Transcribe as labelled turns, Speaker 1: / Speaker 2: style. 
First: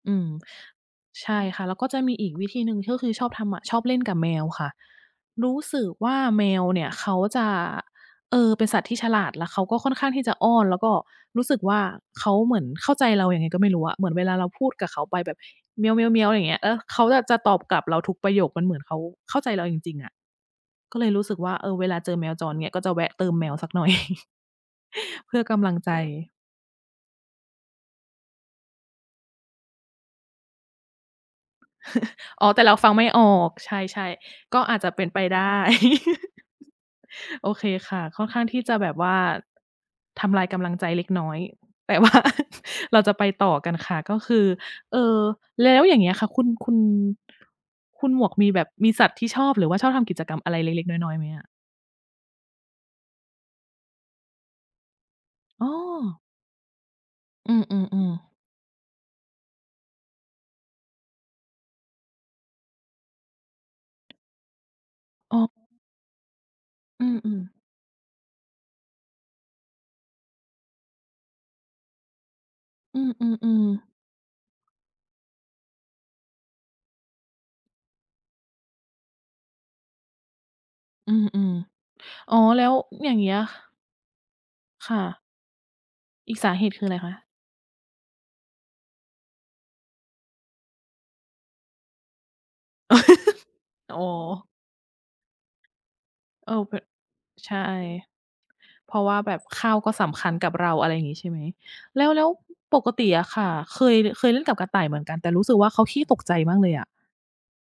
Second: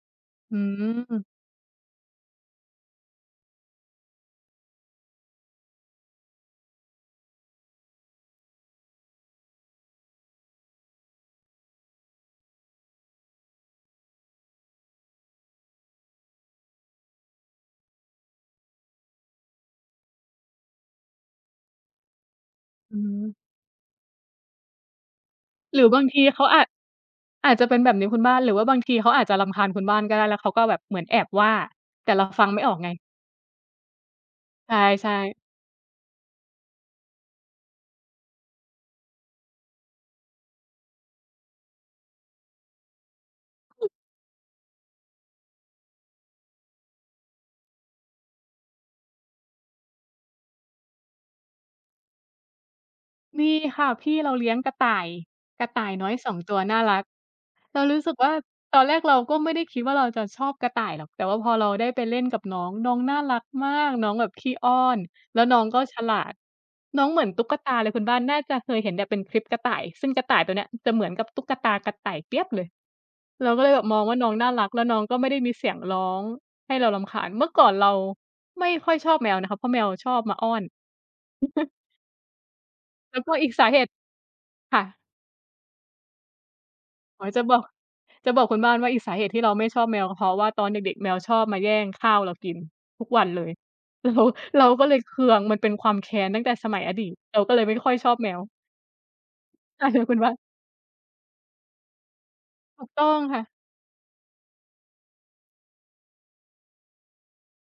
Speaker 1: อืม
Speaker 2: อือ
Speaker 1: ใช่ค่ะ แล้วก็จะมีอีกวิธีหนึ่งที่ก็คือชอบทำอะ ชอบเล่นกับแมวค่ะ รู้สึกว่า แมวเนี่ยเขาจะ เอ่อ เป็นสัตว์ที่ฉลาด แล้วเขาก็ค่อนข้างที่จะอ้อน แล้วก็รู้สึกว่าเขาเหมือนเข้าใจเรายังไงก็ไม่รู้อะ เหมือนเวลาเราพูดกับเขาไปแบบ เมี้ยว ๆ ๆ อย่างเงี้ย แล้วเขาแบบจะตอบกลับเราทุกประโยค มันเหมือนเขาเข้าใจเราจริง ๆ อะ ก็เลยรู้สึกว่า เออ เวลาเจอแมวจรเงี้ย ก็จะ
Speaker 2: อ
Speaker 1: แวะเติ
Speaker 2: ือ
Speaker 1: มแมวสักหน่อย เพื่อกำลัง
Speaker 2: หรื
Speaker 1: ใ
Speaker 2: อ
Speaker 1: จ
Speaker 2: บางทีเขาอาจ อาจจะเป็นแบบนี้คุณบ้าน หรือว่าบางทีเขาอาจจะรำคาญคุณบ้านก็ได้ แล้วเขาก็แบบเหมือนแอบว่า แต่เราฟ
Speaker 1: อ
Speaker 2: ั
Speaker 1: ๋อ
Speaker 2: งไ
Speaker 1: แ
Speaker 2: ม
Speaker 1: ต่
Speaker 2: ่อ
Speaker 1: เรา
Speaker 2: อก
Speaker 1: ฟ
Speaker 2: ไ
Speaker 1: ั
Speaker 2: ง
Speaker 1: งไม่ออก ใช่ ๆ ก็
Speaker 2: ใ
Speaker 1: อาจจะเป็น
Speaker 2: ช่
Speaker 1: ไป
Speaker 2: ๆ
Speaker 1: ได้ โอเคค่ะ ค่อนข้างที่จะแบบว่า ทำลายกำลังใจเล็กน้อย แต่ ว่า เราจะไปต่อกันค่ะ ก็คือ เอ่อ แล้วอย่างเงี้ยค่ะ คุณ คุณ คุณหมวกมีแบบมีสัตว์ที่ชอบ หรือว่าชอบทำกิจกรรมอะไรเล็ก ๆ น้อย ๆ ไหมอะ?
Speaker 2: มีค่ะ พี่เราเลี้ยงกระต่าย ก
Speaker 1: อ้
Speaker 2: ระต่ายน้อ
Speaker 1: อ
Speaker 2: ย 2 ตัวน่ารัก
Speaker 1: อื
Speaker 2: เรารู้ส
Speaker 1: ม
Speaker 2: ึก
Speaker 1: ๆ
Speaker 2: ว่
Speaker 1: ๆ
Speaker 2: า ตอนแรกเราก็ไม่ได้คิดว่า เราจะชอบกระต่ายหรอก แต่ว่าพอเราได้ไปเล่นกับน้อง น้องน่ารักมาก น้องแบบขี้อ้อน
Speaker 1: อ
Speaker 2: แล้ว
Speaker 1: ๋อ
Speaker 2: น้องก็ฉลาด น้
Speaker 1: อื
Speaker 2: องเหมือน
Speaker 1: ม
Speaker 2: ตุ๊
Speaker 1: ๆ
Speaker 2: กตาเลย คุณบ้านน่าจะเคยเห็นแบบเป็นคลิปกระต่าย ซึ่งกระต่ายตัวเนี้ยจะเหมือนกับตุ๊กตากระต่ายเปี๊ยบเลย
Speaker 1: อื
Speaker 2: เราก็
Speaker 1: ม
Speaker 2: เลยแบ
Speaker 1: ๆ ๆ
Speaker 2: บมองว่าน้องน่ารัก แล้วน้องก็ไม่ได้มีเสียงร้องให้เรารำคาญ เมื่อก่อนเราไม่ค่อยชอบแมวนะคะ เพราะแมวชอบมาอ้อน
Speaker 1: อืม ๆ อ๋อ แล้วอย่
Speaker 2: แ
Speaker 1: า
Speaker 2: ล
Speaker 1: ง
Speaker 2: ้
Speaker 1: เ
Speaker 2: ว
Speaker 1: งี
Speaker 2: ก
Speaker 1: ้
Speaker 2: ็
Speaker 1: ย
Speaker 2: อีกสาเหตุ ค่
Speaker 1: ค่
Speaker 2: ะ
Speaker 1: ะ อีกสาเหตุคือไรคะ?
Speaker 2: อ๋อ จะบอก จะบอกคุณบ้านว่าอีกสาเหตุที่เราไม่ชอบแมว เพราะว่าตอนเด็ก ๆ แมวชอบมาแย่งข้าวเรากินทุกวันเลย
Speaker 1: อ๋อ
Speaker 2: เรา เราก็เลยเคือง มันเป็นความแค้นตั้ง
Speaker 1: เ
Speaker 2: แต่
Speaker 1: ออ
Speaker 2: ส
Speaker 1: เป
Speaker 2: ม
Speaker 1: ็
Speaker 2: ั
Speaker 1: น
Speaker 2: ยอดีต เราก
Speaker 1: ใ
Speaker 2: ็
Speaker 1: ช
Speaker 2: เ
Speaker 1: ่
Speaker 2: ลยไม่ค่อยชอบแมว
Speaker 1: เพราะว่าแบบข้าว
Speaker 2: ใช่
Speaker 1: ก็
Speaker 2: ค่
Speaker 1: ส
Speaker 2: ะคุ
Speaker 1: ำ
Speaker 2: ณ
Speaker 1: ค
Speaker 2: บ
Speaker 1: ั
Speaker 2: ้า
Speaker 1: ญ
Speaker 2: น
Speaker 1: กับเรา อะไรอย่างงี้ ใช่ไหม แล้ว ๆ ป
Speaker 2: ถู
Speaker 1: ก
Speaker 2: กต
Speaker 1: ต
Speaker 2: ้
Speaker 1: ิ
Speaker 2: อง
Speaker 1: อะ
Speaker 2: ค
Speaker 1: ค
Speaker 2: ่ะ
Speaker 1: ่ะ เคย ล เคยเล่นกับกระต่ายเหมือนกัน แต่รู้สึกว่าเขาขี้ตกใจมากเลยอะ